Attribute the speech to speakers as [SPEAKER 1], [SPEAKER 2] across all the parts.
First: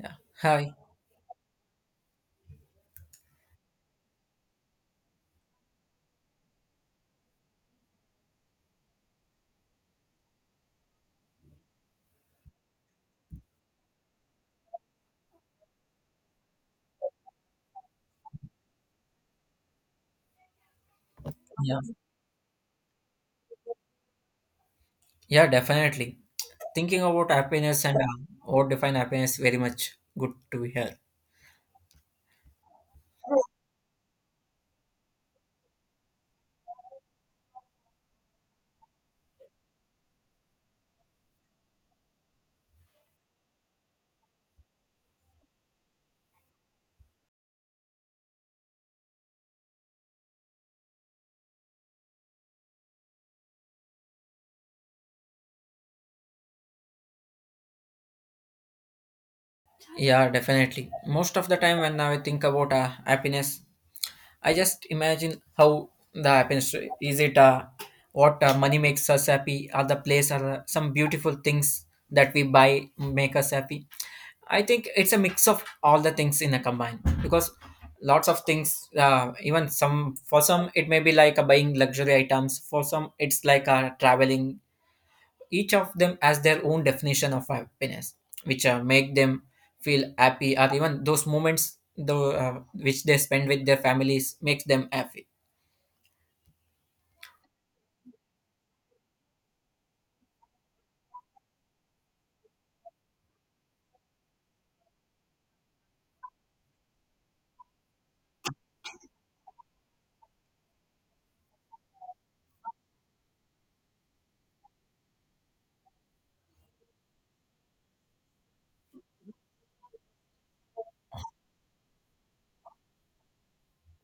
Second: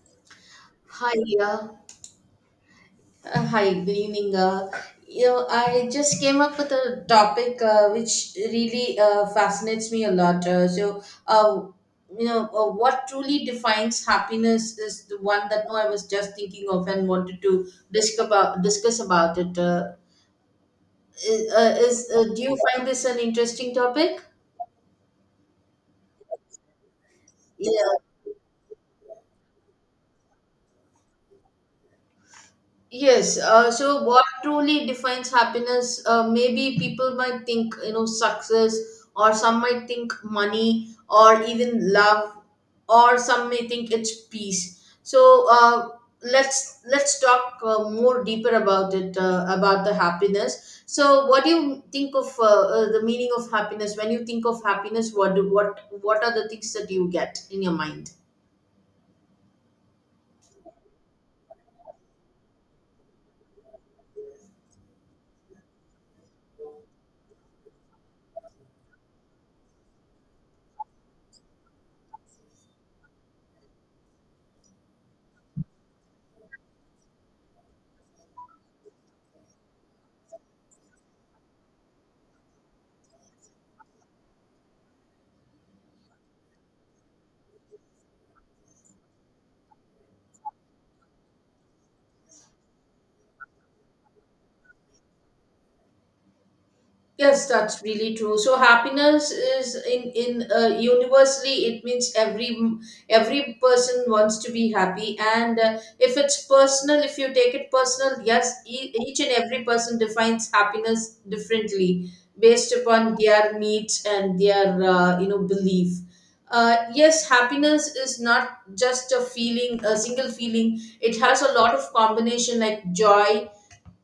[SPEAKER 1] Yeah. Hi.
[SPEAKER 2] Hi, uh, hi, good evening. I just came up with a topic which really fascinates me a lot. So, uh, what truly defines happiness is the one that no, I was just thinking of and wanted to discuss about it.
[SPEAKER 1] Yeah.
[SPEAKER 2] Is Do you find this an interesting topic?
[SPEAKER 1] Yeah, definitely. Thinking about happiness
[SPEAKER 2] Yeah.
[SPEAKER 1] and what define happiness very much good to hear.
[SPEAKER 2] Yes, so what truly defines happiness? Maybe people might think, success, or some might think money, or even love, or some may think it's peace. So let's talk more deeper about it, about the happiness. So, what do you think of the meaning of happiness? When you think of happiness, what do what are the things that you get in your mind?
[SPEAKER 1] Yeah, definitely. Most of the time when I think about happiness, I just imagine how that happens. Is it what money makes us happy, or the place or some beautiful things that we buy make us happy? I think it's a mix of all the things in a combine because lots of things. Even some for some it may be like buying luxury items. For some it's like a traveling, each of them has their own definition of happiness, which make them feel happy, or even those moments though which they spend with their families makes them happy.
[SPEAKER 2] Yes, that's really true. So happiness is in, universally it means every person wants to be happy, and if it's personal, if you take it personal, yes, each and every person defines happiness differently based upon their needs and their belief. Yes, happiness is not just a feeling, a single feeling. It has a lot of combination like joy,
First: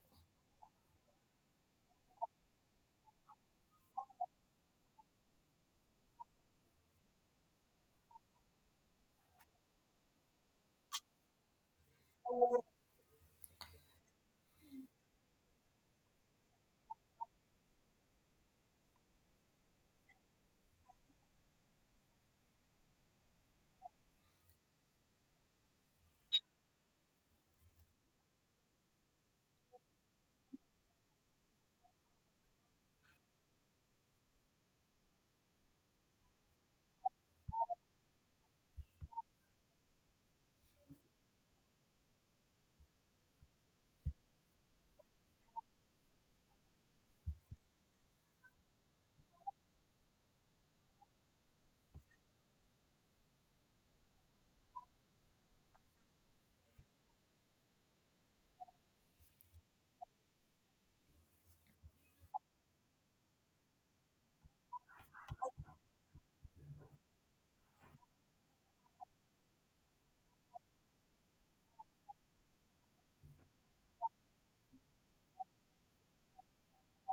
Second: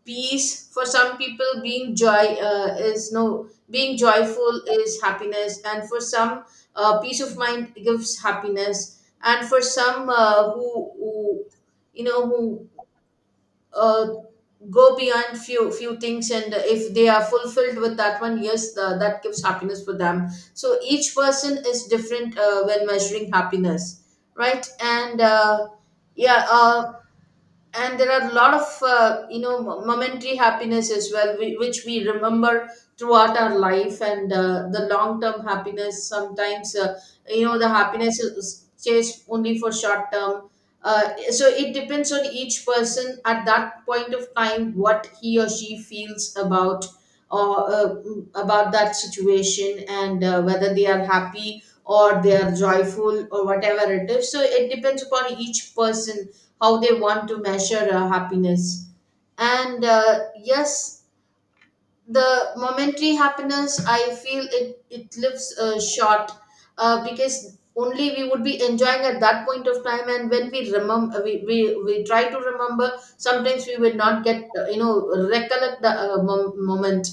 [SPEAKER 2] peace. For some people being joy, is no, being joyful is happiness, and for some peace of mind gives happiness, and for some who you know who uh, go beyond few things, and if they are fulfilled with that one, yes, that gives happiness for them. So each person is different when measuring happiness, right. And yeah uh, and there are a lot of momentary happiness as well, which we remember throughout our life, and the long term happiness. Sometimes, the happiness is chased only for short term. So it depends on each person at that point of time what he or she feels about, or about that situation, and whether they are happy or they are joyful or whatever it is. So it depends upon each person how they want to measure happiness. And yes, the momentary happiness, I feel, it lives short. Because only we would be enjoying at that point of time, and when we remember, we try to remember. Sometimes we will not get, recollect the moment,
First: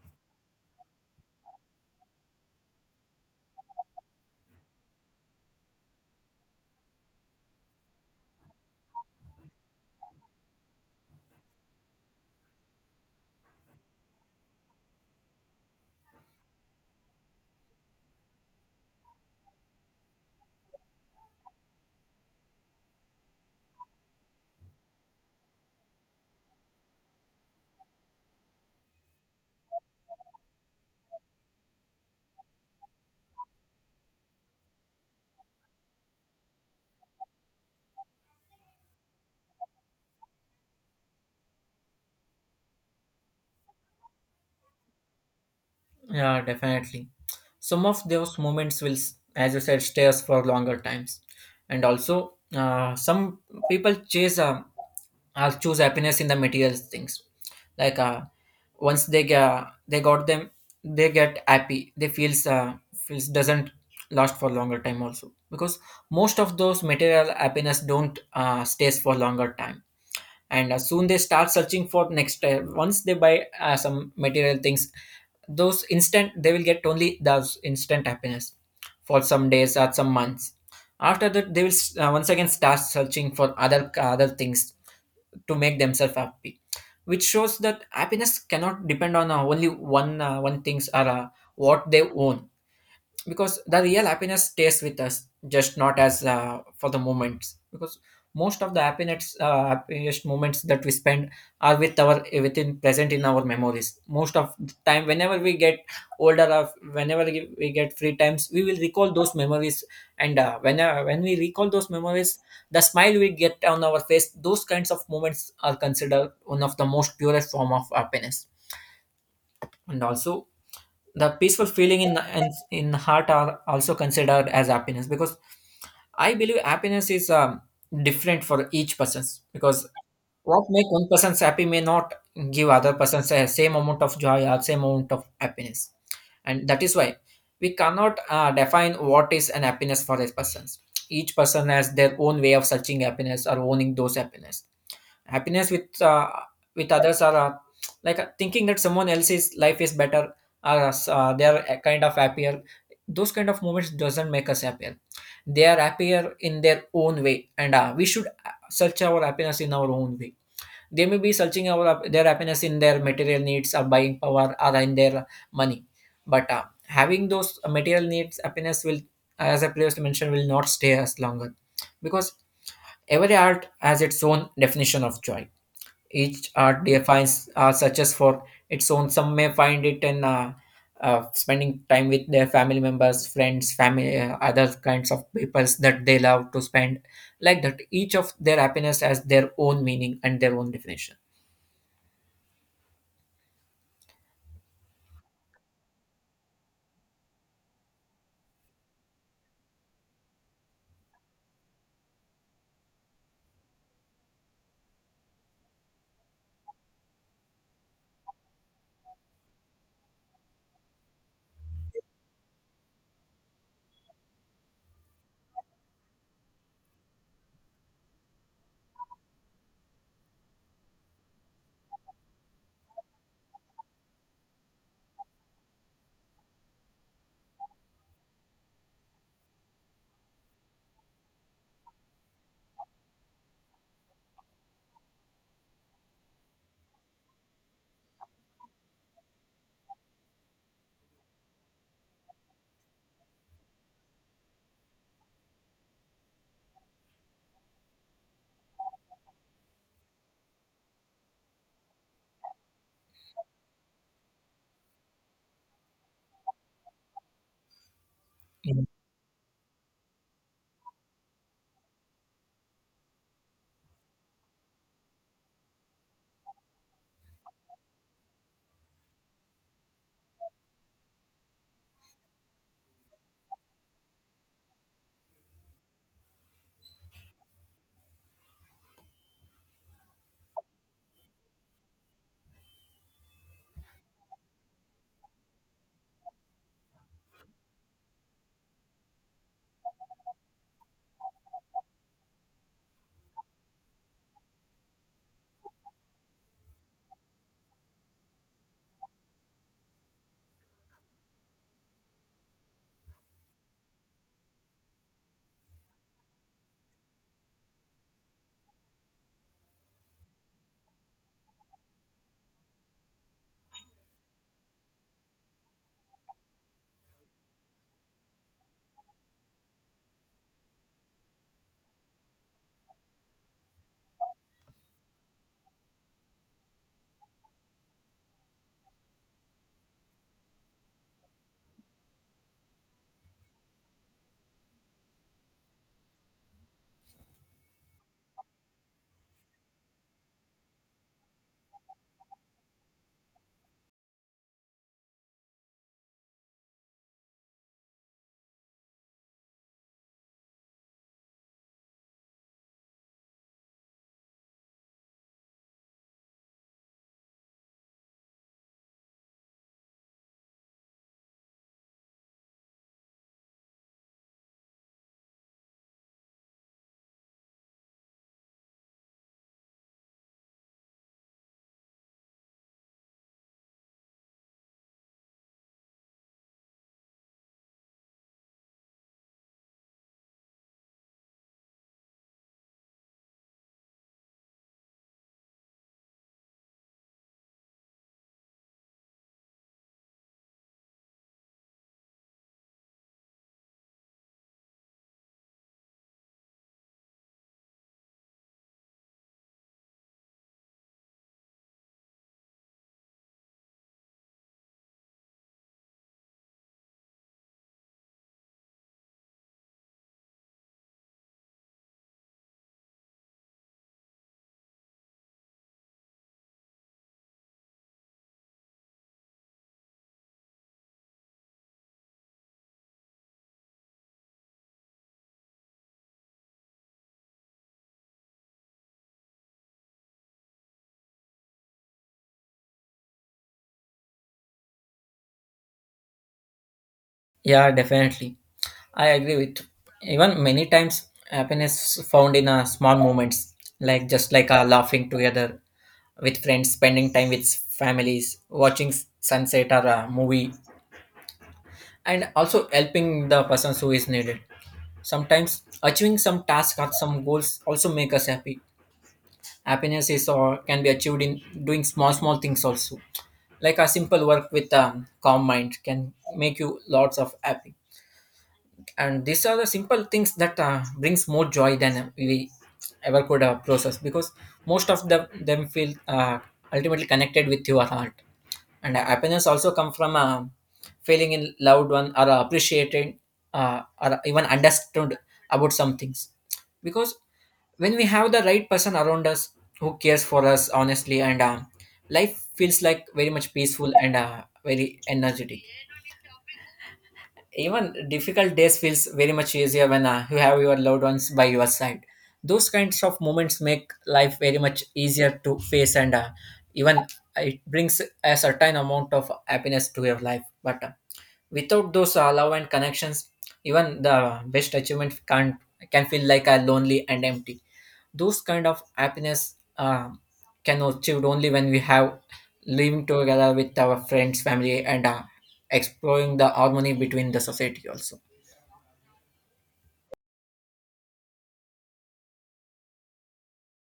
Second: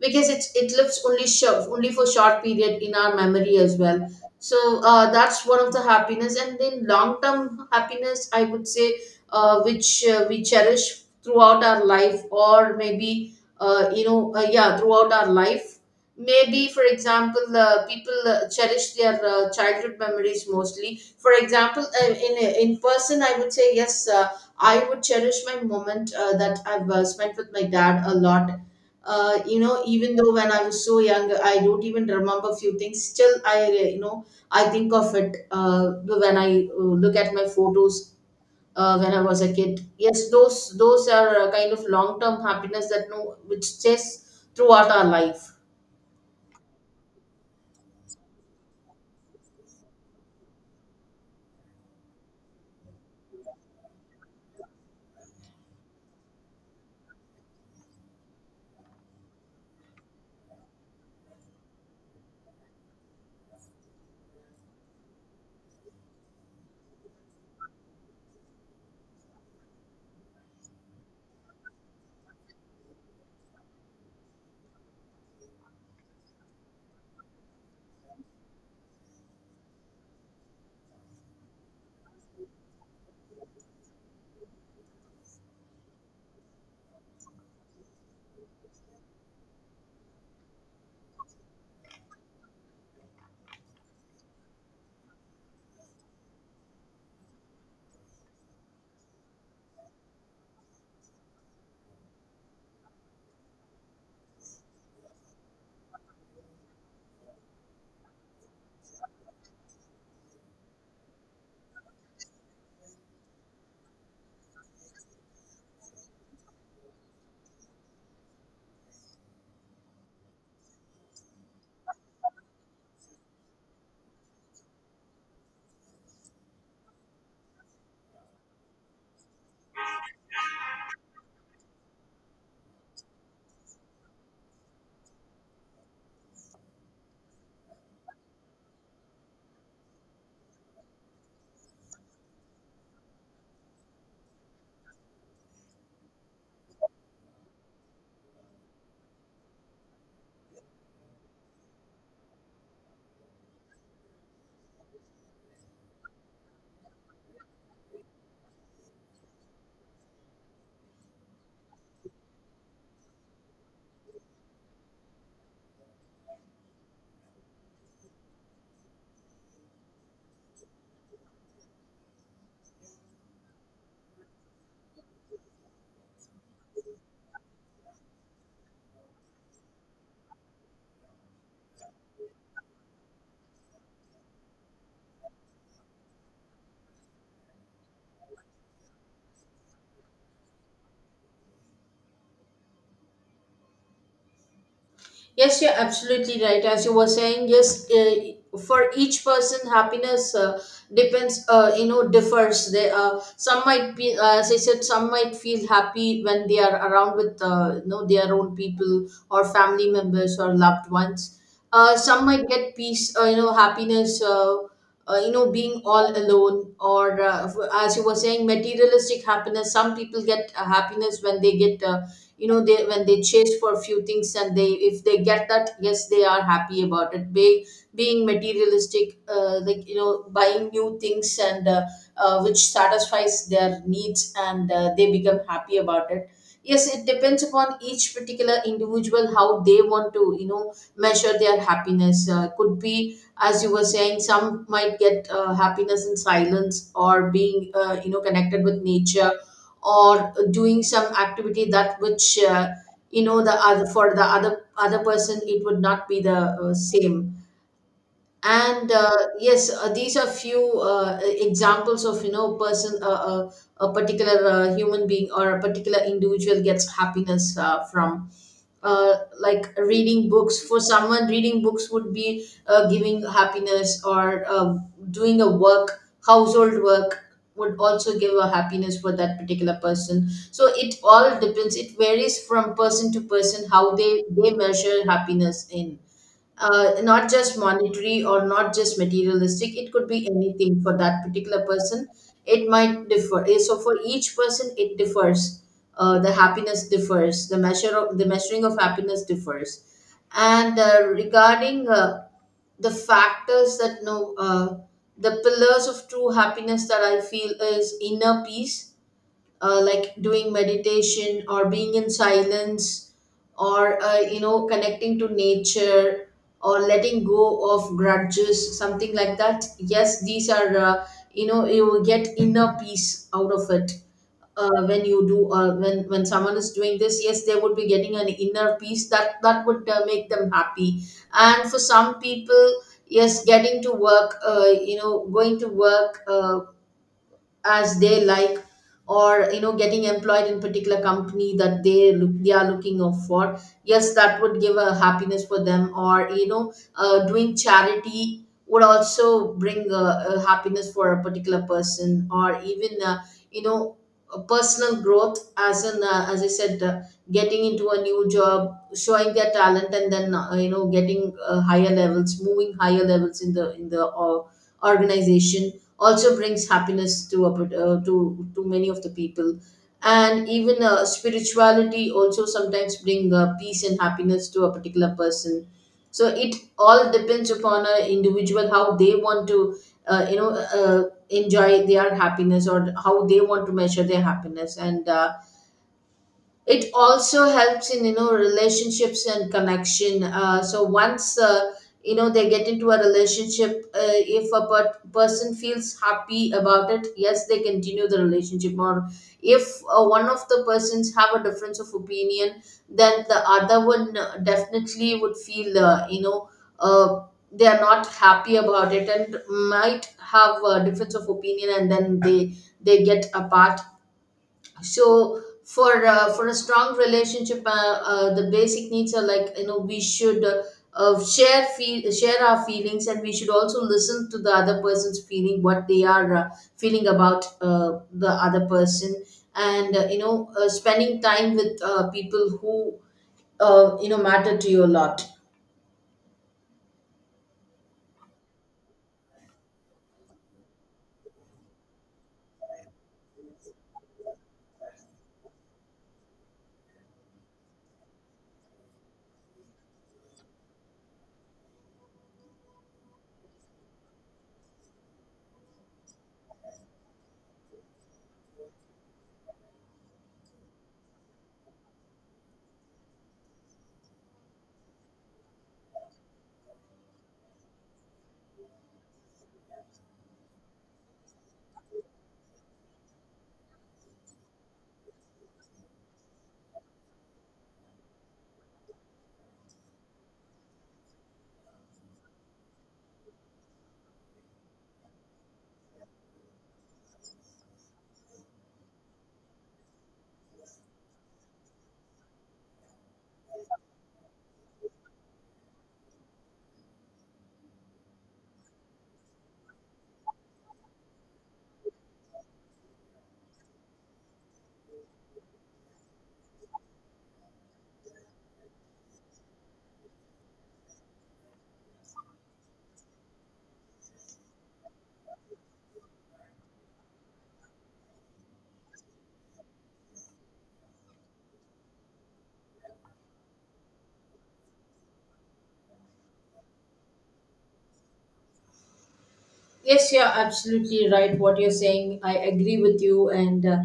[SPEAKER 2] because it lives only short, only for short period in our memory as well. So that's one of the happiness, and then long term happiness, I would say, which we cherish throughout our life, or maybe, yeah, throughout our life. Maybe for example, people cherish their childhood memories mostly. For example, in person, I would say, yes, I would cherish my moment that I've spent with my dad a lot. Even though when I was so young I don't even remember a few things, still I you know I think of it, when I look at my photos, when I was a kid. Yes, those are kind of long term happiness that no, which stays throughout our life.
[SPEAKER 1] Yeah, definitely. Some of those moments will, as you said, stay us for longer times, and also some people chase. I'll choose happiness in the material things. Like once they get, they got them, they get happy. They feels feels doesn't last for longer time also because most of those material happiness don't stays for longer time. And soon they start searching for next. Once they buy some material things, those instant they will get only those instant happiness for some days or some months. After that, they will once again start searching for other things to make themselves happy, which shows that happiness cannot depend on only one things or what they own, because the real happiness stays with us just not as for the moments, because most of the happiness happiest moments that we spend are with our within present in our memories most of the time whenever we get older or whenever we get free times we will recall those memories. And when we recall those memories, the smile we get on our face, those kinds of moments are considered one of the most purest form of happiness. And also the peaceful feeling in heart are also considered as happiness, because I believe happiness is different for each person's, because what make one person's happy may not give other person's the same amount of joy or same amount of happiness. And that is why we cannot define what is an happiness for these persons. Each person has their own way of searching happiness or owning those happiness. Happiness with others are like thinking that someone else's life is better or they are a kind of happier. Those kind of moments doesn't make us happier. They are happier in their own way, and we should search our happiness in our own way. They may be searching our their happiness in their material needs or buying power or in their money, but having those material needs happiness will, as I previously mentioned, will not stay as longer, because every art has its own definition of joy. Each art defines success for its own. Some may find it in spending time with their family members, friends, family, other kinds of peoples that they love to spend. Like that, each of their happiness has their own meaning and their own definition.
[SPEAKER 2] Yes, you're absolutely right. As you were saying, yes, for each person, happiness depends, differs. Some might be, as I said, some might feel happy when they are around with, their own people or family members or loved ones. Some might get peace, happiness, being all alone. Or as you were saying, materialistic happiness. Some people get happiness when they get. They, when they chase for a few things, and they, if they get that, yes, they are happy about it. Being materialistic, like you know buying new things, and which satisfies their needs, and they become happy about it. Yes, it depends upon each particular individual how they want to, you know, measure their happiness. Could be, as you were saying, some might get happiness in silence, or being connected with nature, or doing some activity that which the other, for the other person it would not be the same.
[SPEAKER 1] Mhm.
[SPEAKER 2] And yes, these are few examples of, you know, person a particular human being or a particular individual gets happiness from, uh, like reading books. For someone reading books would be giving happiness, or doing a work, household work would also give a happiness for that particular person. So it all depends, it varies from person to person how they measure happiness in, not just monetary or not just materialistic, it could be anything for that particular person. It might differ. So for each person it differs, the happiness differs, the measure of the measuring of happiness differs. And regarding the factors that know, the pillars of true happiness that I feel is inner peace. Like doing meditation or being in silence, or connecting to nature, or letting go of grudges, something like that. Yes, these are, you will get inner peace out of it when you do, when someone is doing this. Yes, they would be getting an inner peace, that would make them happy. And for some people, yes, getting to work, going to work as they like, or you know getting employed in particular company that they are looking out for, yes, that would give a happiness for them. Or you know doing charity would also bring a happiness for a particular person, or even you know a personal growth, as in, as I said, getting into a new job, showing their talent, and then getting higher levels, moving higher levels in the organization also brings happiness to a, to to many of the people. And even spirituality also sometimes bring peace and happiness to a particular person. So it all depends upon an individual how they want to, uh, you know uh, enjoy their happiness, or how they want to measure their happiness. And it also helps in, you know, relationships and connection. So once, they get into a relationship, if a person feels happy about it, yes, they continue the relationship. Or if one of the persons have a difference of opinion, then the other one definitely would feel, uh, they are not happy about it, and might have a difference of opinion, and then they get apart. So for a strong relationship, the basic needs are, like you know, we should, share our feelings, and we should also listen to the other person's feeling, what they are feeling about the other person, and spending time with people who, matter to you a lot.
[SPEAKER 1] Yeah, definitely. I agree with you. Even many times happiness is found in small moments, like just like laughing together with friends, spending time with families, watching sunset or a movie, and also helping the person who is needed. Sometimes achieving some tasks or some goals also make us happy. Happiness is or can be achieved in doing small small things also. Like a simple work with a calm mind can make you lots of happy. And these are the simple things that brings more joy than we ever could process, because most of them feel ultimately connected with your heart. And happiness also come from feeling in loved one or appreciated, or even understood about some things, because when we have the right person around us who cares for us honestly and life feels like very much peaceful and very energetic. Even difficult days feels very much easier when you have your loved ones by your side. Those kinds of moments make life very much easier to face, and even it brings a certain amount of happiness to your life. But without those love and connections, even the best achievement can't, can feel like a lonely and empty. Those kind of happiness can achieved only when we have living together with our friends family and exploring the harmony between the society also.
[SPEAKER 2] Yes, you're absolutely right. What you're saying, I agree with you. And uh,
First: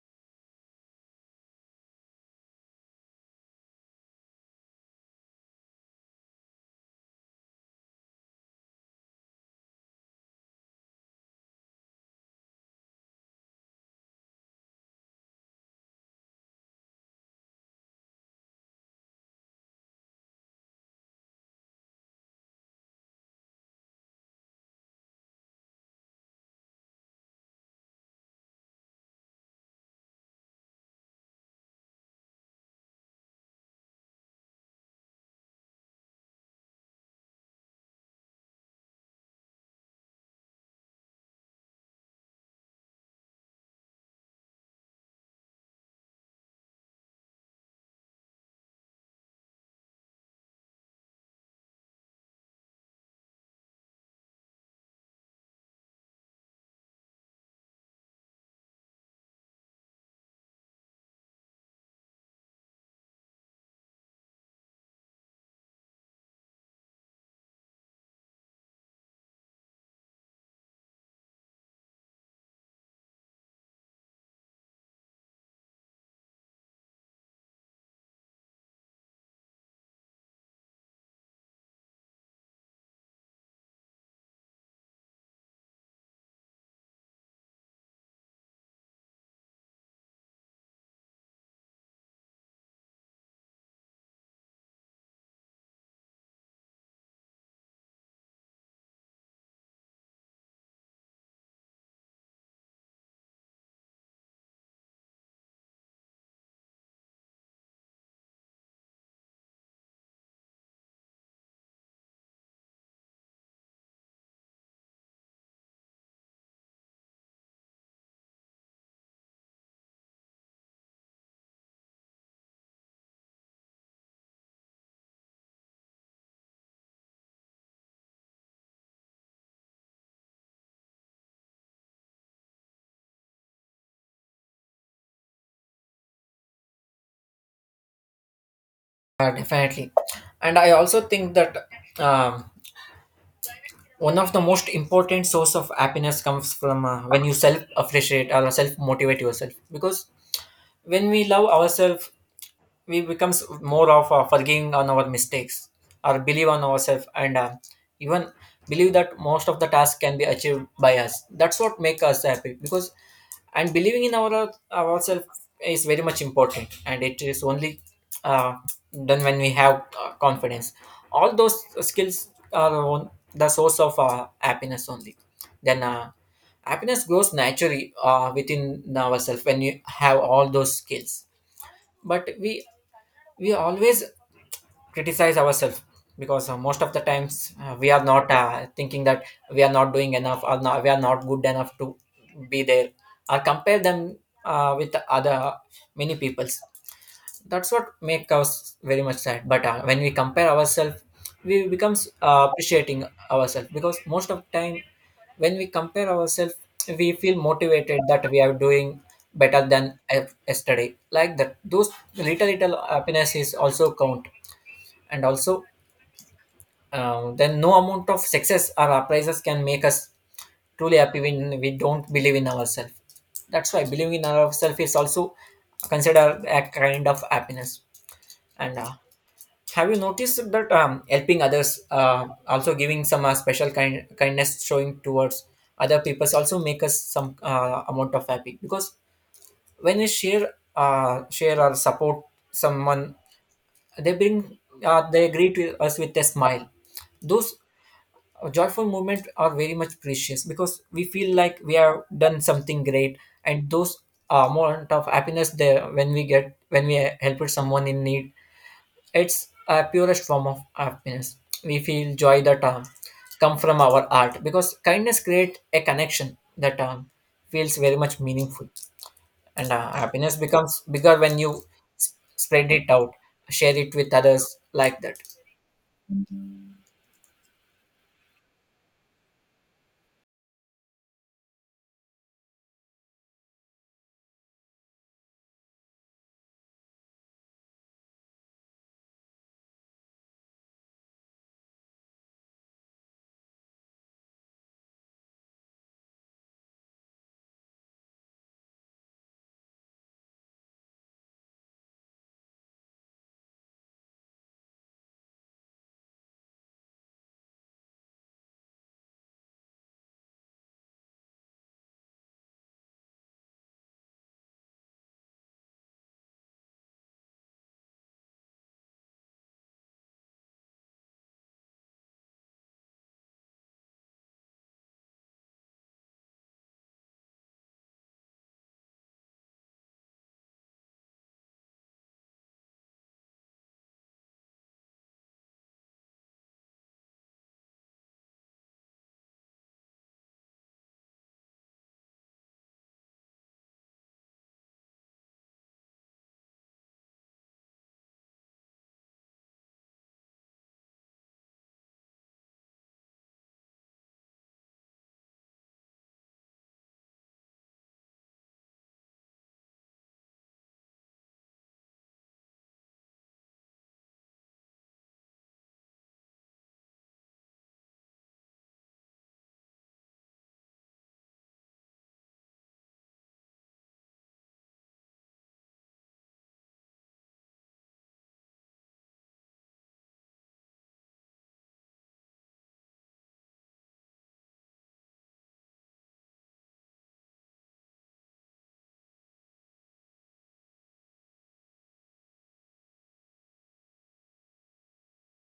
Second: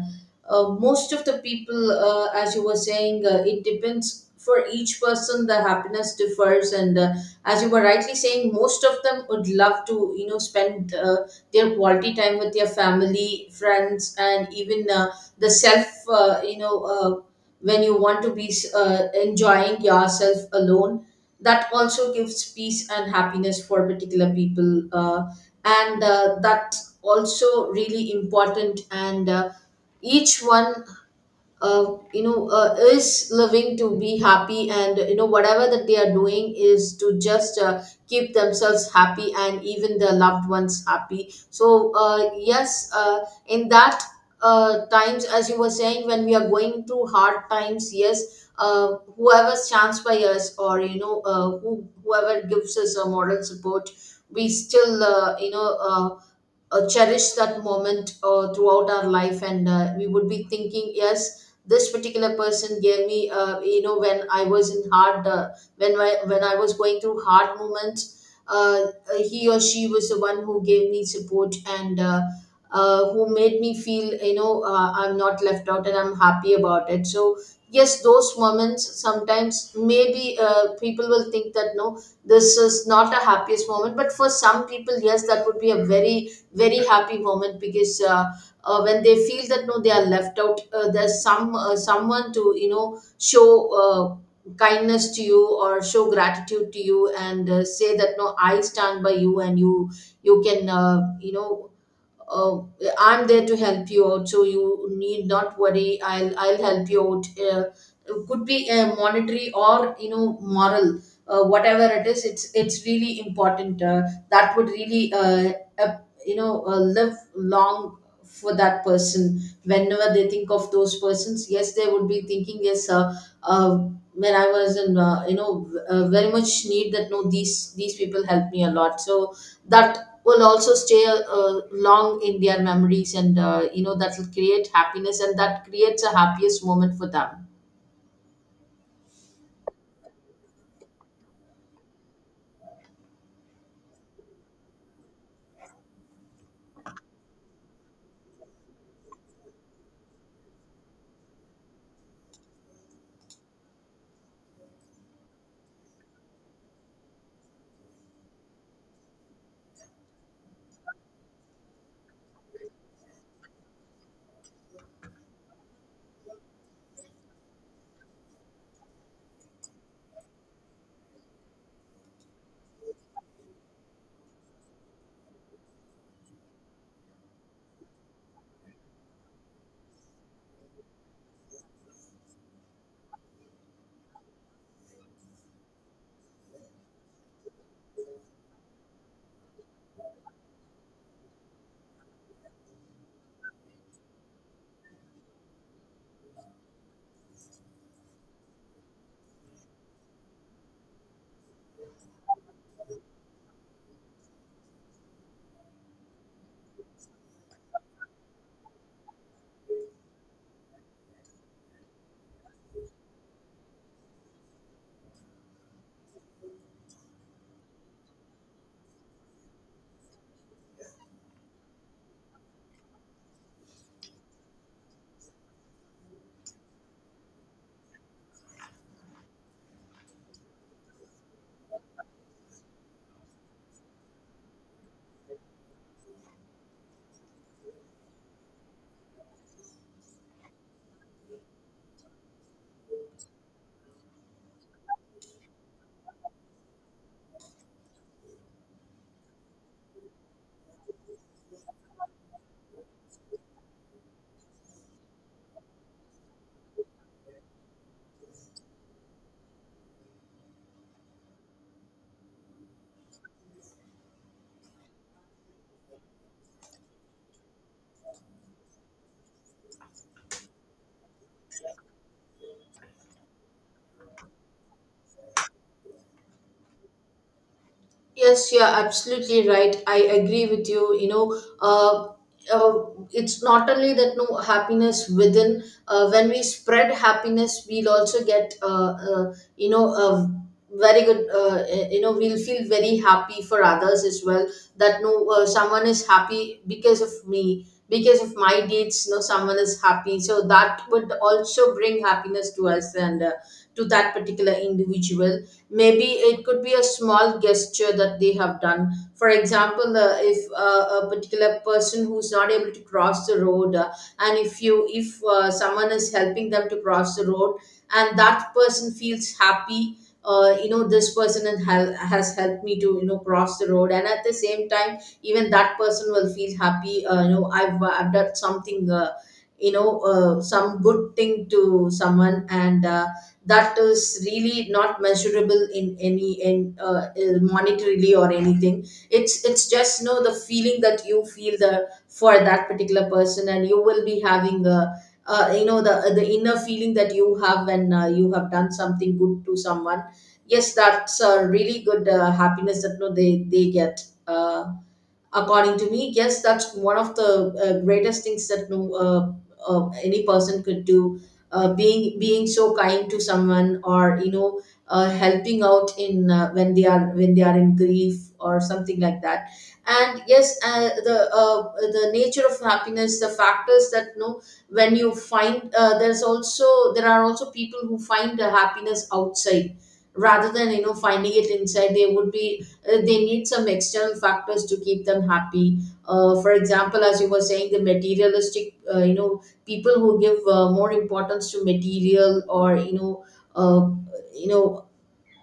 [SPEAKER 2] uh, most of the people, as you were saying, it depends for each person. The happiness differs, and as you were rightly saying, most of them would love to, you know, spend their quality time with their family, friends, and even the self, when you want to be enjoying yourself alone. That also gives peace and happiness for particular people. And that's also really important, and each one uh, is living to be happy, and you know whatever that they are doing is to just keep themselves happy and even their loved ones happy. So yes, in that times, as you were saying, when we are going through hard times, yes, whoever stands by us, or you know, whoever gives us a moral support, we still cherish that moment throughout our life. And we would be thinking, yes, this particular person gave me, you know, when I was in when I was going through hard moments, uh, he or she was the one who gave me support. And Who made me feel, you know, I'm not left out and I'm happy about it. So yes, those moments, sometimes maybe people will think that no, this is not a happiest moment, but for some people, yes, that would be a very happy moment. Because when they feel that no, they are left out, there's someone to you know show kindness to you or show gratitude to you, and say that no, I stand by you, and you can uh, I'm there to help you out, so you need not worry. I'll help you out. It could be monetary or you know moral, whatever it is. It's really important. That would really uh, live long for that person. Whenever they think of those persons, yes, they would be thinking yes. When I was in, you know, very much need that. No, these people helped me a lot. So that will also stay long in their memories, and you know that will create happiness, and that creates a happiest moment for them.
[SPEAKER 1] Definitely, and I also think that um, one of the most important source of happiness comes from when you self appreciate or self motivate yourself, because when we love ourselves we becomes more of forgiving on our mistakes or believe on ourselves, and even believe that most of the task can be achieved by us, that's what make us happy. Because and believing in our ourselves is very much important, and it is only uh, done when we have confidence. All those skills are on the source of happiness only. Then happiness grows naturally within ourselves when you have all those skills. But we always criticize ourselves, because most of the times we are not thinking that we are not doing enough or not, we are not good enough to be there, or compare them with other many peoples. That's what make us very much sad. But when we compare ourselves we becomes appreciating ourselves, because most of the time when we compare ourselves we feel motivated that we are doing better than yesterday. Like that, those little little happiness is also count. And also then no amount of success or appraises can make us truly happy when we don't believe in ourselves. That's why believing in ourselves is also considered a kind of happiness. And have you noticed that helping others also giving some special kind kindness showing towards other people also make us some amount of happy. Because when we share share or support someone, they bring they greet with us with a smile. Those joyful moments are very much precious because we feel like we have done something great. And those moment of happiness there when we get when we help with someone in need, it's a purest form of happiness. We feel joy that come from our art, because kindness creates a connection that feels very much meaningful. And happiness becomes bigger when you spread it out, share it with others like that.
[SPEAKER 2] Yes, you're absolutely right. I agree with you. You know, uh, it's not only that no happiness within. When we spread happiness, we'll also get you know a very good. You know, we'll feel very happy for others as well. That no, someone is happy because of me, because of my deeds. No, someone is happy. So that would also bring happiness to us, and to that particular individual. Maybe it could be a small gesture that they have done. For example, if a particular person who's not able to cross the road, and if someone is helping them to cross the road, and that person feels happy. You know, this person has has helped me to you know cross the road, and at the same time, even that person will feel happy. You know, I've done something, some good thing to someone. And that is really not measurable in any, in monetarily or anything. It's just you know the feeling that you feel the for that particular person, and you will be having a you know the inner feeling that you have when you have done something good to someone. Yes, that's a really good happiness that no they get according to me. Yes, that's one of the greatest things that any person could do. Being so kind to someone, or you know, helping out in when they are in grief or something like that. And yes, the nature of happiness, the factors that you know when you find, there are also people who find the happiness outside, rather than you know finding it inside. They would be, they need some external factors to keep them happy. For example, as you were saying, the materialistic, you know, people who give more importance to material, or you know, uh, you know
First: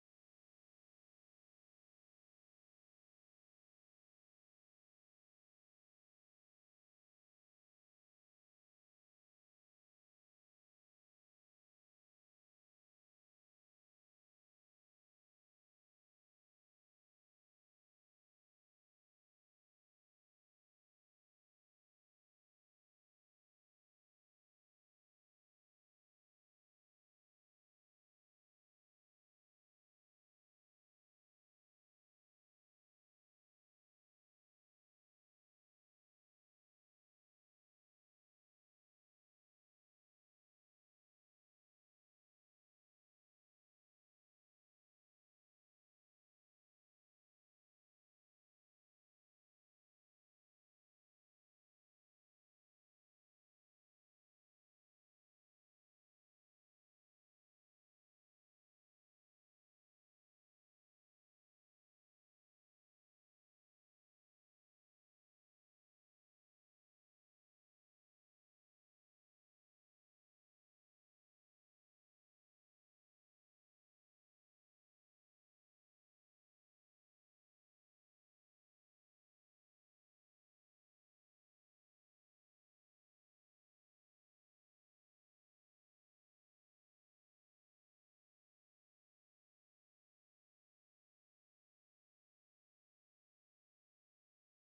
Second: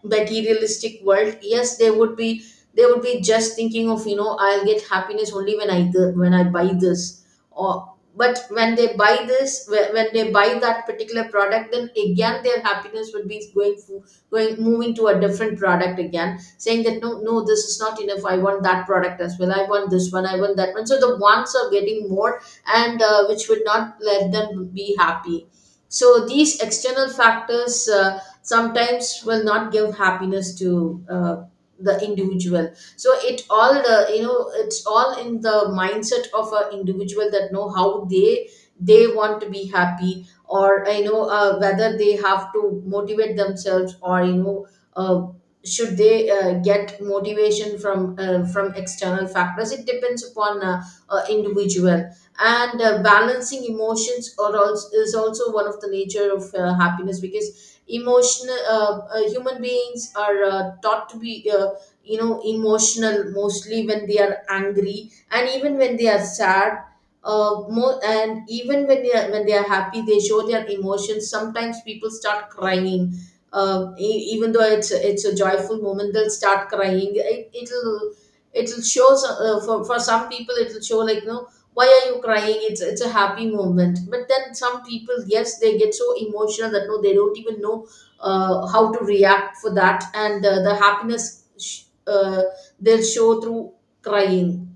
[SPEAKER 2] materialistic world. Yes, they would be, they would be just thinking of you know I'll get happiness only when when I buy this. Or but when they buy this, when they buy that particular product, then again their happiness would be going, moving to a different product, again saying that no no, this is not enough, I want that product as well, I want this one, I want that one. So the wants are getting more, and which would not let them be happy. So these external factors sometimes will not give happiness to the individual. So it all the you know it's all in the mindset of an individual that know how they want to be happy. Or whether they have to motivate themselves, or you know uh, should they get motivation from external factors. It depends upon individual. And balancing emotions or also is also one of the nature of happiness. Because emotional, human beings are taught to be you know emotional, mostly when they are angry, and even when they are sad more, and even when they are, when they are happy, they show their emotions. Sometimes people start crying. Even though it's a joyful moment, they'll start crying. It, it'll, it'll show. For some people it'll show like no, why are you crying, it's a happy moment. But then some people, yes, they get so emotional that no, they don't even know how to react for that. And the happiness, they'll show through crying.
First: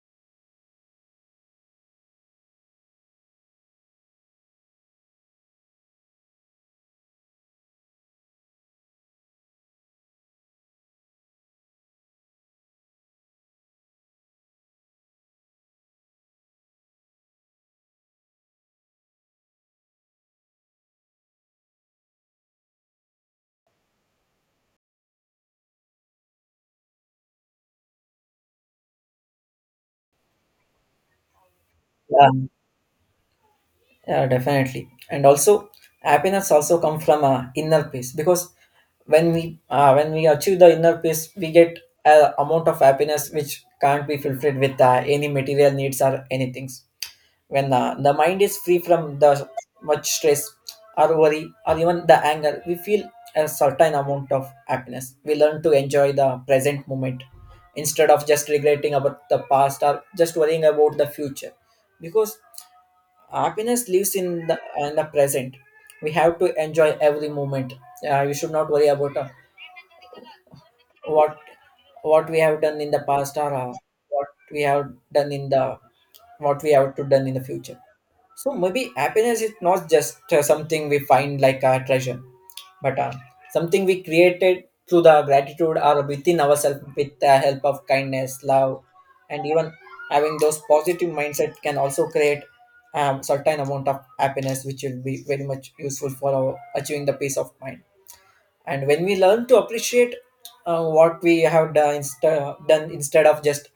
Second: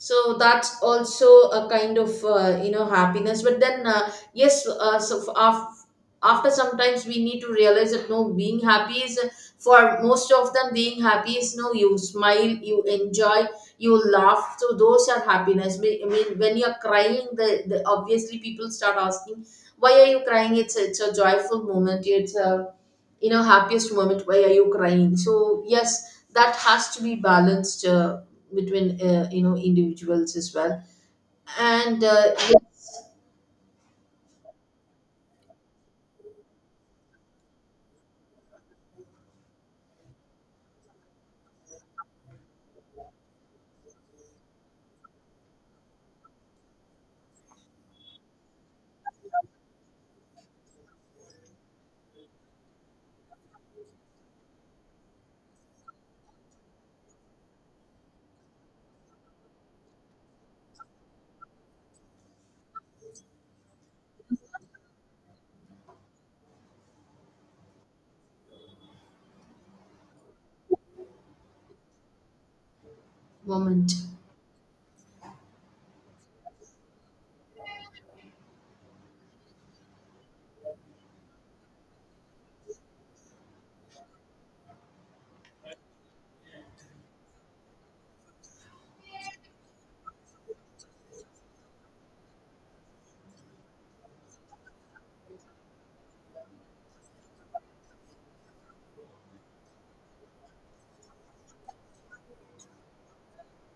[SPEAKER 2] So that's also a kind of you know happiness. But then yes, after sometimes we need to realize that no, being happy is, for most of them being happy is no, you smile, you enjoy, you laugh, so those are happiness. I mean when you're crying, the obviously people start asking why are you crying, it's a joyful moment, it's a you know happiest moment, why are you crying. So yes, that has to be balanced between you know individuals as well. And
[SPEAKER 1] Yeah.
[SPEAKER 2] yes,
[SPEAKER 1] Yeah, definitely. And also, happiness also come from a inner peace, because when we when we achieve the inner peace, we get a amount of happiness which can't be fulfilled with any material needs or anything. When the mind is free from the much stress or worry or even the anger, we feel a certain amount of happiness. We learn to enjoy the present moment instead of just regretting about the past or just worrying about the future, because happiness lives in the present. We have to enjoy every moment. You should not worry about what what we have done in the past or
[SPEAKER 2] moment.
[SPEAKER 1] what we have done in the what we have to done in the future. So maybe happiness is not just something we find like a treasure, but something we created through the gratitude or within ourselves with the help of kindness love. And even having those positive mindset can also create certain amount of happiness which will be very much useful for our achieving the peace of mind. And when we learn to appreciate what we have done, done instead of just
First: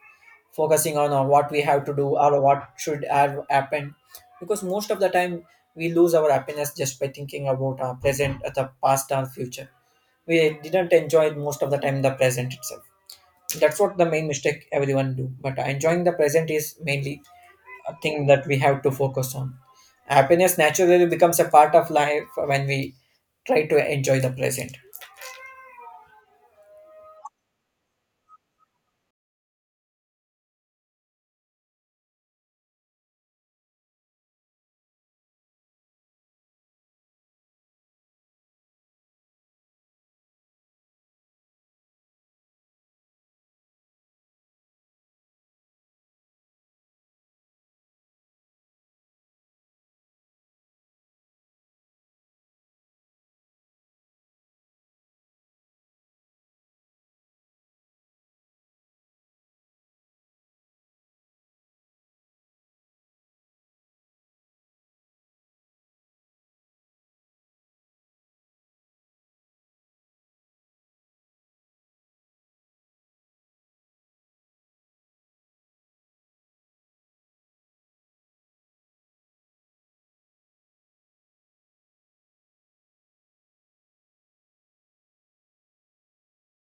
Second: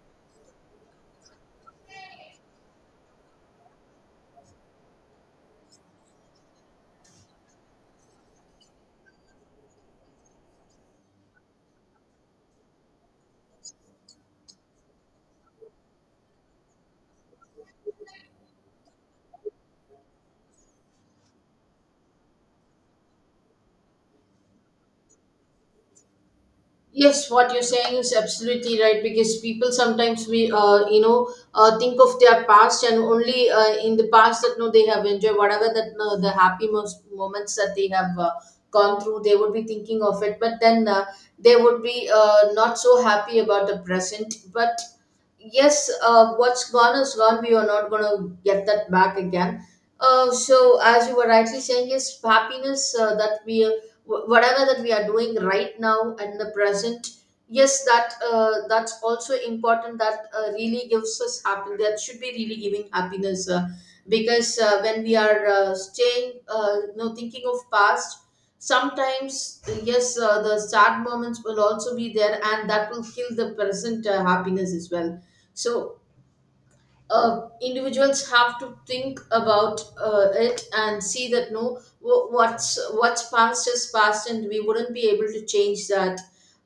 [SPEAKER 1] focusing on what we have to do or what should have happened, because most of the time we lose our happiness just by thinking about present the past or future. We didn't enjoy most of the time the present itself. That's what the main mistake everyone do. But enjoying the present is mainly a thing that we have to focus on. Happiness naturally becomes a part of life when we try to enjoy the present.
[SPEAKER 2] Yes, what you're saying is absolutely right, because people sometimes, we think of their past, and only in the past that no, they have enjoyed whatever that no, the happy most moments that they have gone through, they would be thinking of it. But then they would be not so happy about the present. But yes, what's gone is gone. We are not going to get that back again. So, as you were rightly saying, is happiness that we, whatever that we are doing right now and the present, yes, that that's also important. That really gives us happiness. That should be really giving happiness. Because when we are staying, you know, thinking of past, sometimes, yes, the sad moments will also be there, and that will kill the present happiness as well. So individuals have to think about it, and see that no, what's past is past, and we wouldn't be able to change that.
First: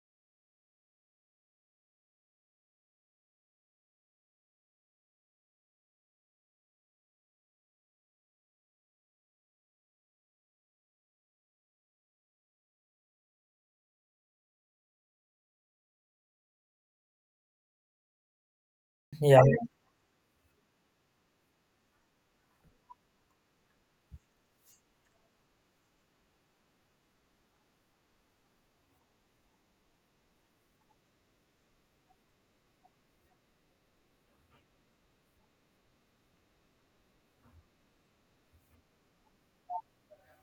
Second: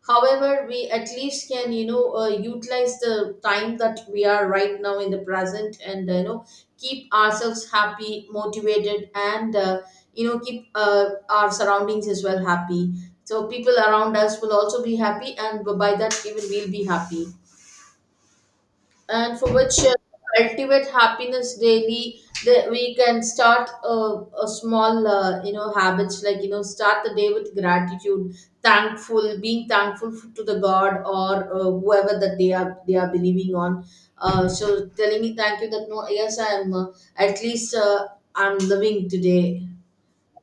[SPEAKER 2] However, we at least can you know utilize the time that we are right now in the present. And you know keep ourselves happy, motivated, and you know keep our surroundings as well happy. So people around us will also be happy, and by that, even we'll be happy. And
[SPEAKER 1] Yeah.
[SPEAKER 2] for which cultivate happiness daily, that we can start a small you know habits, like you know start the day with gratitude, thankful, being thankful to the god or whoever that they are, they are believing on. So telling me thank you that no, yes, I am, at least, I'm living today.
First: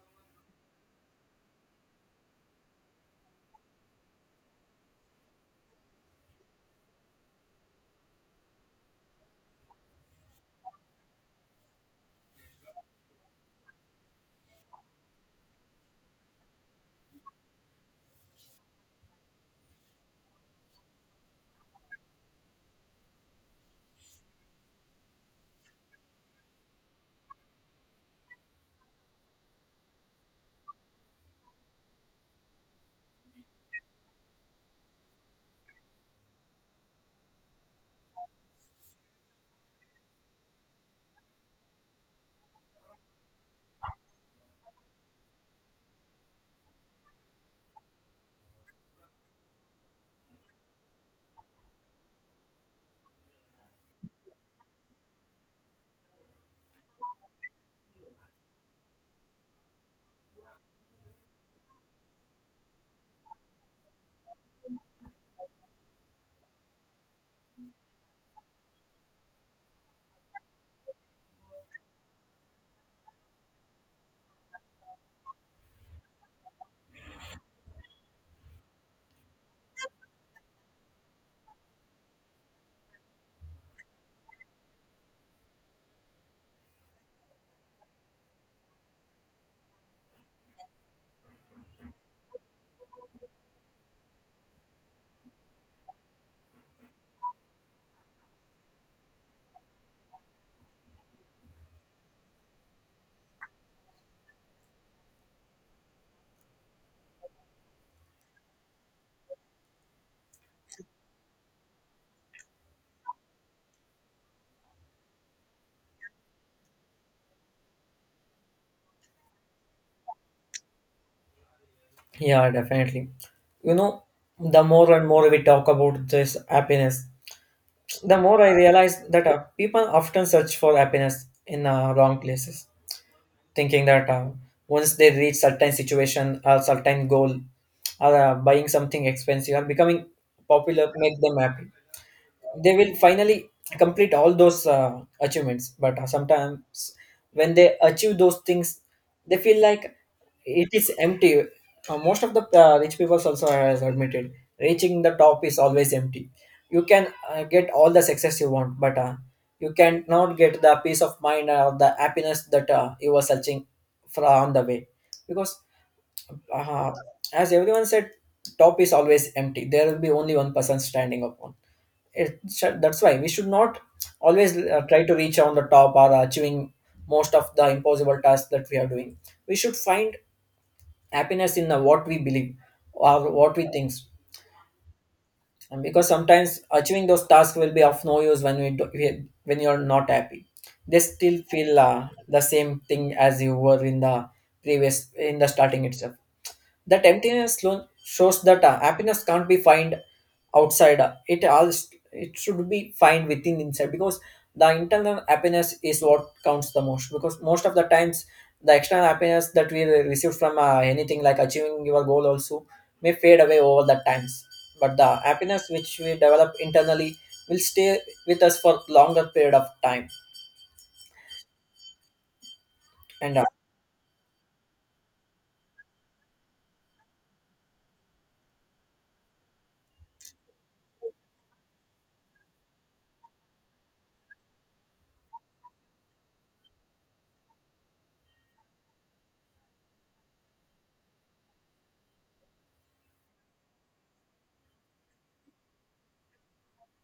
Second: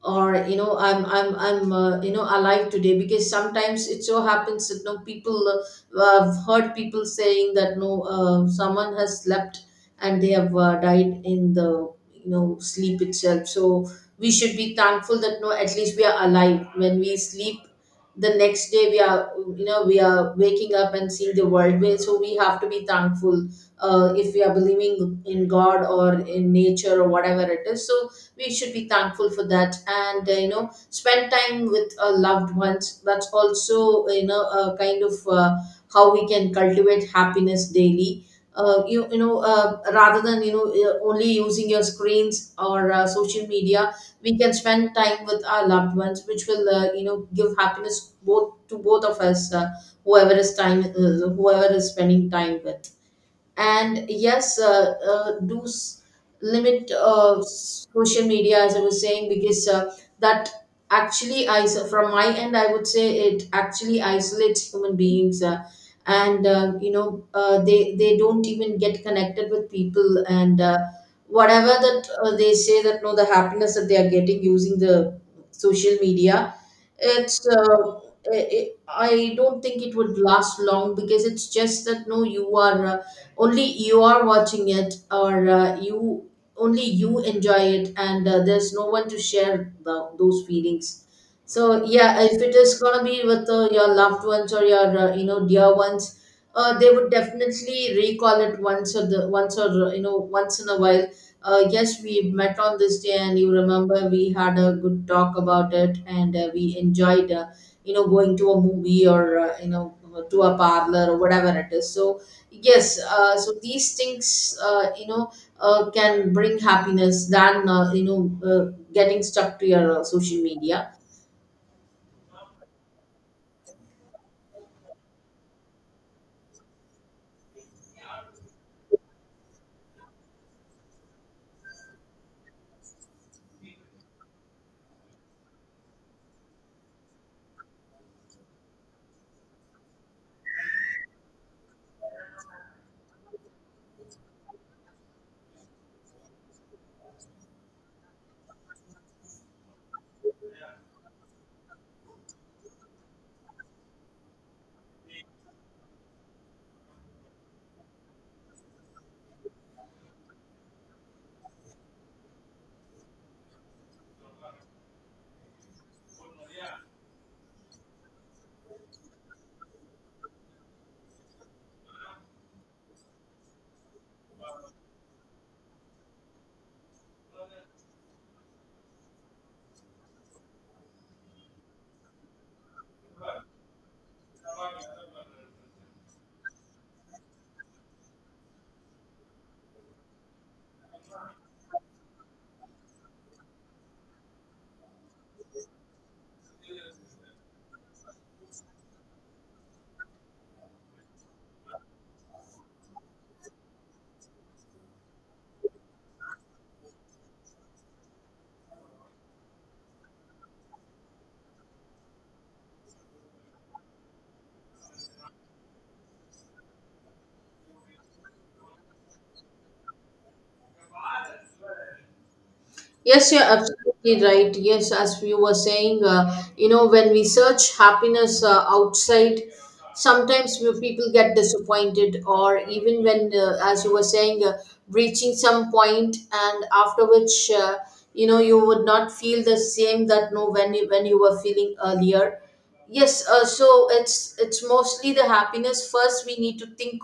[SPEAKER 2] Or you know I'm you know alive today. Because sometimes it so happens that no, people, I've heard people saying that no, someone has slept, and they have died in the you know sleep itself. So we should be thankful that no, at least we are alive. When we sleep, the next day we are you know we are waking up and seeing the world way, so we have to be thankful if we are believing in god, or in nature, or whatever it is. So we should be thankful for that. And you know spend time with our loved ones, that's also you know a kind of how we can cultivate happiness daily. You know, rather than you know only using your screens or social media, we can spend time with our loved ones, which will you know give happiness both, to both of us. Whoever is spending time with. And yes, limit social media, as I was saying. Because that actually is, from my end I would say, it actually isolates human beings. And You know, they don't even get connected with people. And whatever that they say that no, the happiness that they are getting using the social media, it's i I don't think it would last long. Because it's just that no, you are only you are watching it, or you, only you enjoy it, and there's no one to share the, those feelings. So yeah, if it is gonna be with your loved ones, or your you know dear ones, they would definitely recall it once, or the once, or you know once in a while. Yes, we met on this day, and you remember, we had a good talk about it, and we enjoyed you know going to a movie, or you know to a parlor, or whatever it is. So yes, so these things you know can bring happiness, than you know getting stuck to your social media.
[SPEAKER 1] Yeah, definitely. You know, the more and more we talk about this happiness, the more I realize that people often search for happiness in wrong places, thinking that once they reach certain situation or certain goal, or buying something expensive or becoming popular make them happy, they will finally complete all those achievements. But sometimes when they achieve those things they feel like it is empty. Most of the rich people also has admitted reaching the top is always empty. You can get all the success you want, but you cannot get the peace of mind or the happiness that you were searching for on the way, because uh, as everyone said, top is always empty, there will be only one person standing upon it. That's why we should not always try to reach on the top or achieving most of the impossible tasks that we are doing. We should find happiness in what we believe or what we think. And because sometimes achieving those tasks will be of no use when when you are not happy, they still feel the same thing as you were in the previous in the starting itself. That emptiness shows that happiness can't be found outside. It all it should be found within inside, because the internal happiness is what counts the most. Because most of the times, the external happiness that we receive from anything like achieving your goal also may fade away over the times. But the happiness which we develop internally will stay with us for longer period of time.
[SPEAKER 2] Yes,
[SPEAKER 1] And
[SPEAKER 2] you're absolutely right. Yes, as you were saying, you know, when we search happiness outside, sometimes we, people get disappointed. Or even when, as you were saying, reaching some point, and after which, you know, you would not feel the same, that no when you, when you were feeling earlier. Yes, so it's mostly the happiness. First, we need to think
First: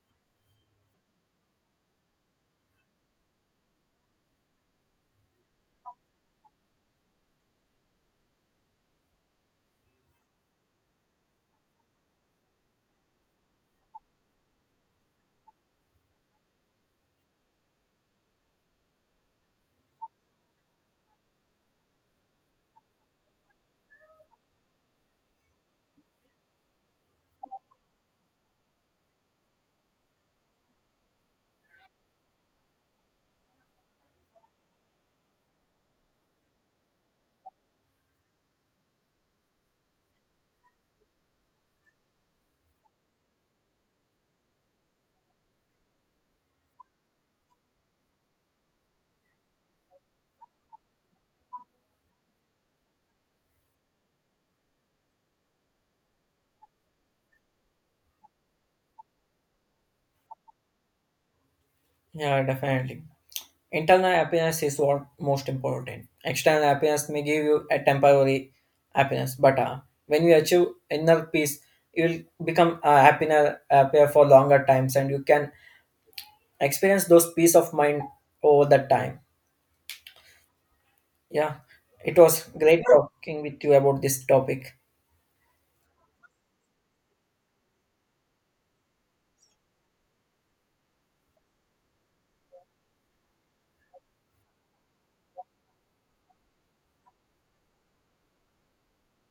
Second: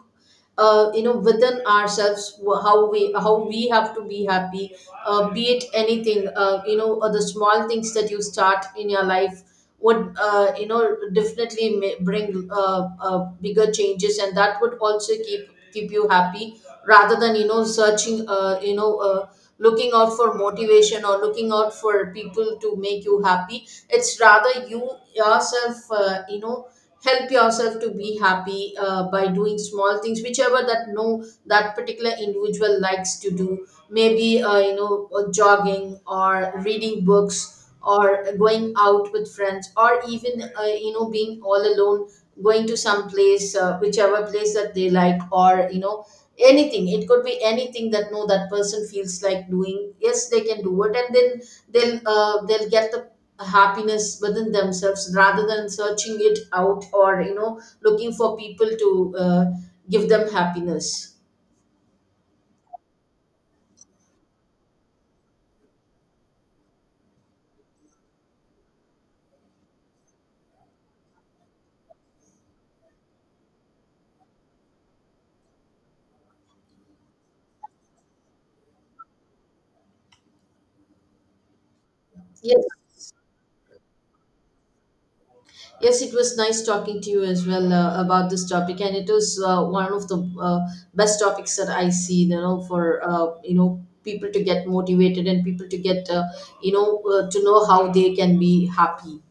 [SPEAKER 2] you know within ourselves, how we, how we have to be happy. Be it anything, you know, the small things that you start in your life would you know definitely bring bigger changes, and that would also keep you happy. Rather than you know searching looking out for motivation, or looking out for people to make you happy. It's rather you, yourself, you know, help yourself to be happy, by doing small things, whichever that no, that particular individual likes to do. Maybe you know jogging, or reading books, or going out with friends, or even you know being all alone, going to some place, whichever place that they like, or you know anything. It could be anything that no, that person feels like doing. Yes, they can do it. And then they'll get the happiness within themselves, rather than searching it out, or you know looking for people to give them happiness.
[SPEAKER 1] yeah, definitely. Internal happiness is what most important. External happiness may give you a temporary happiness, but when you achieve inner peace, you will become happier, happier for longer times, and you can experience those peace of mind over the time. Yeah, it was
[SPEAKER 2] Yes,
[SPEAKER 1] great talking with you about this topic.
[SPEAKER 2] yes, it was nice talking to you as well about this topic. And it is one of the best topics that I see. You know, for you know people to get motivated, and people to get to know how they can be happy,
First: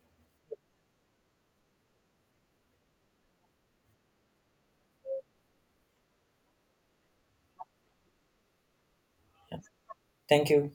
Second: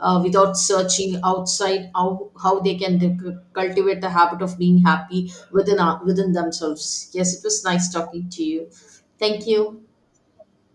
[SPEAKER 2] without searching outside. How they can cultivate the habit of being happy within themselves. Yes, it was nice talking to you. Thank you.
[SPEAKER 1] Thank you.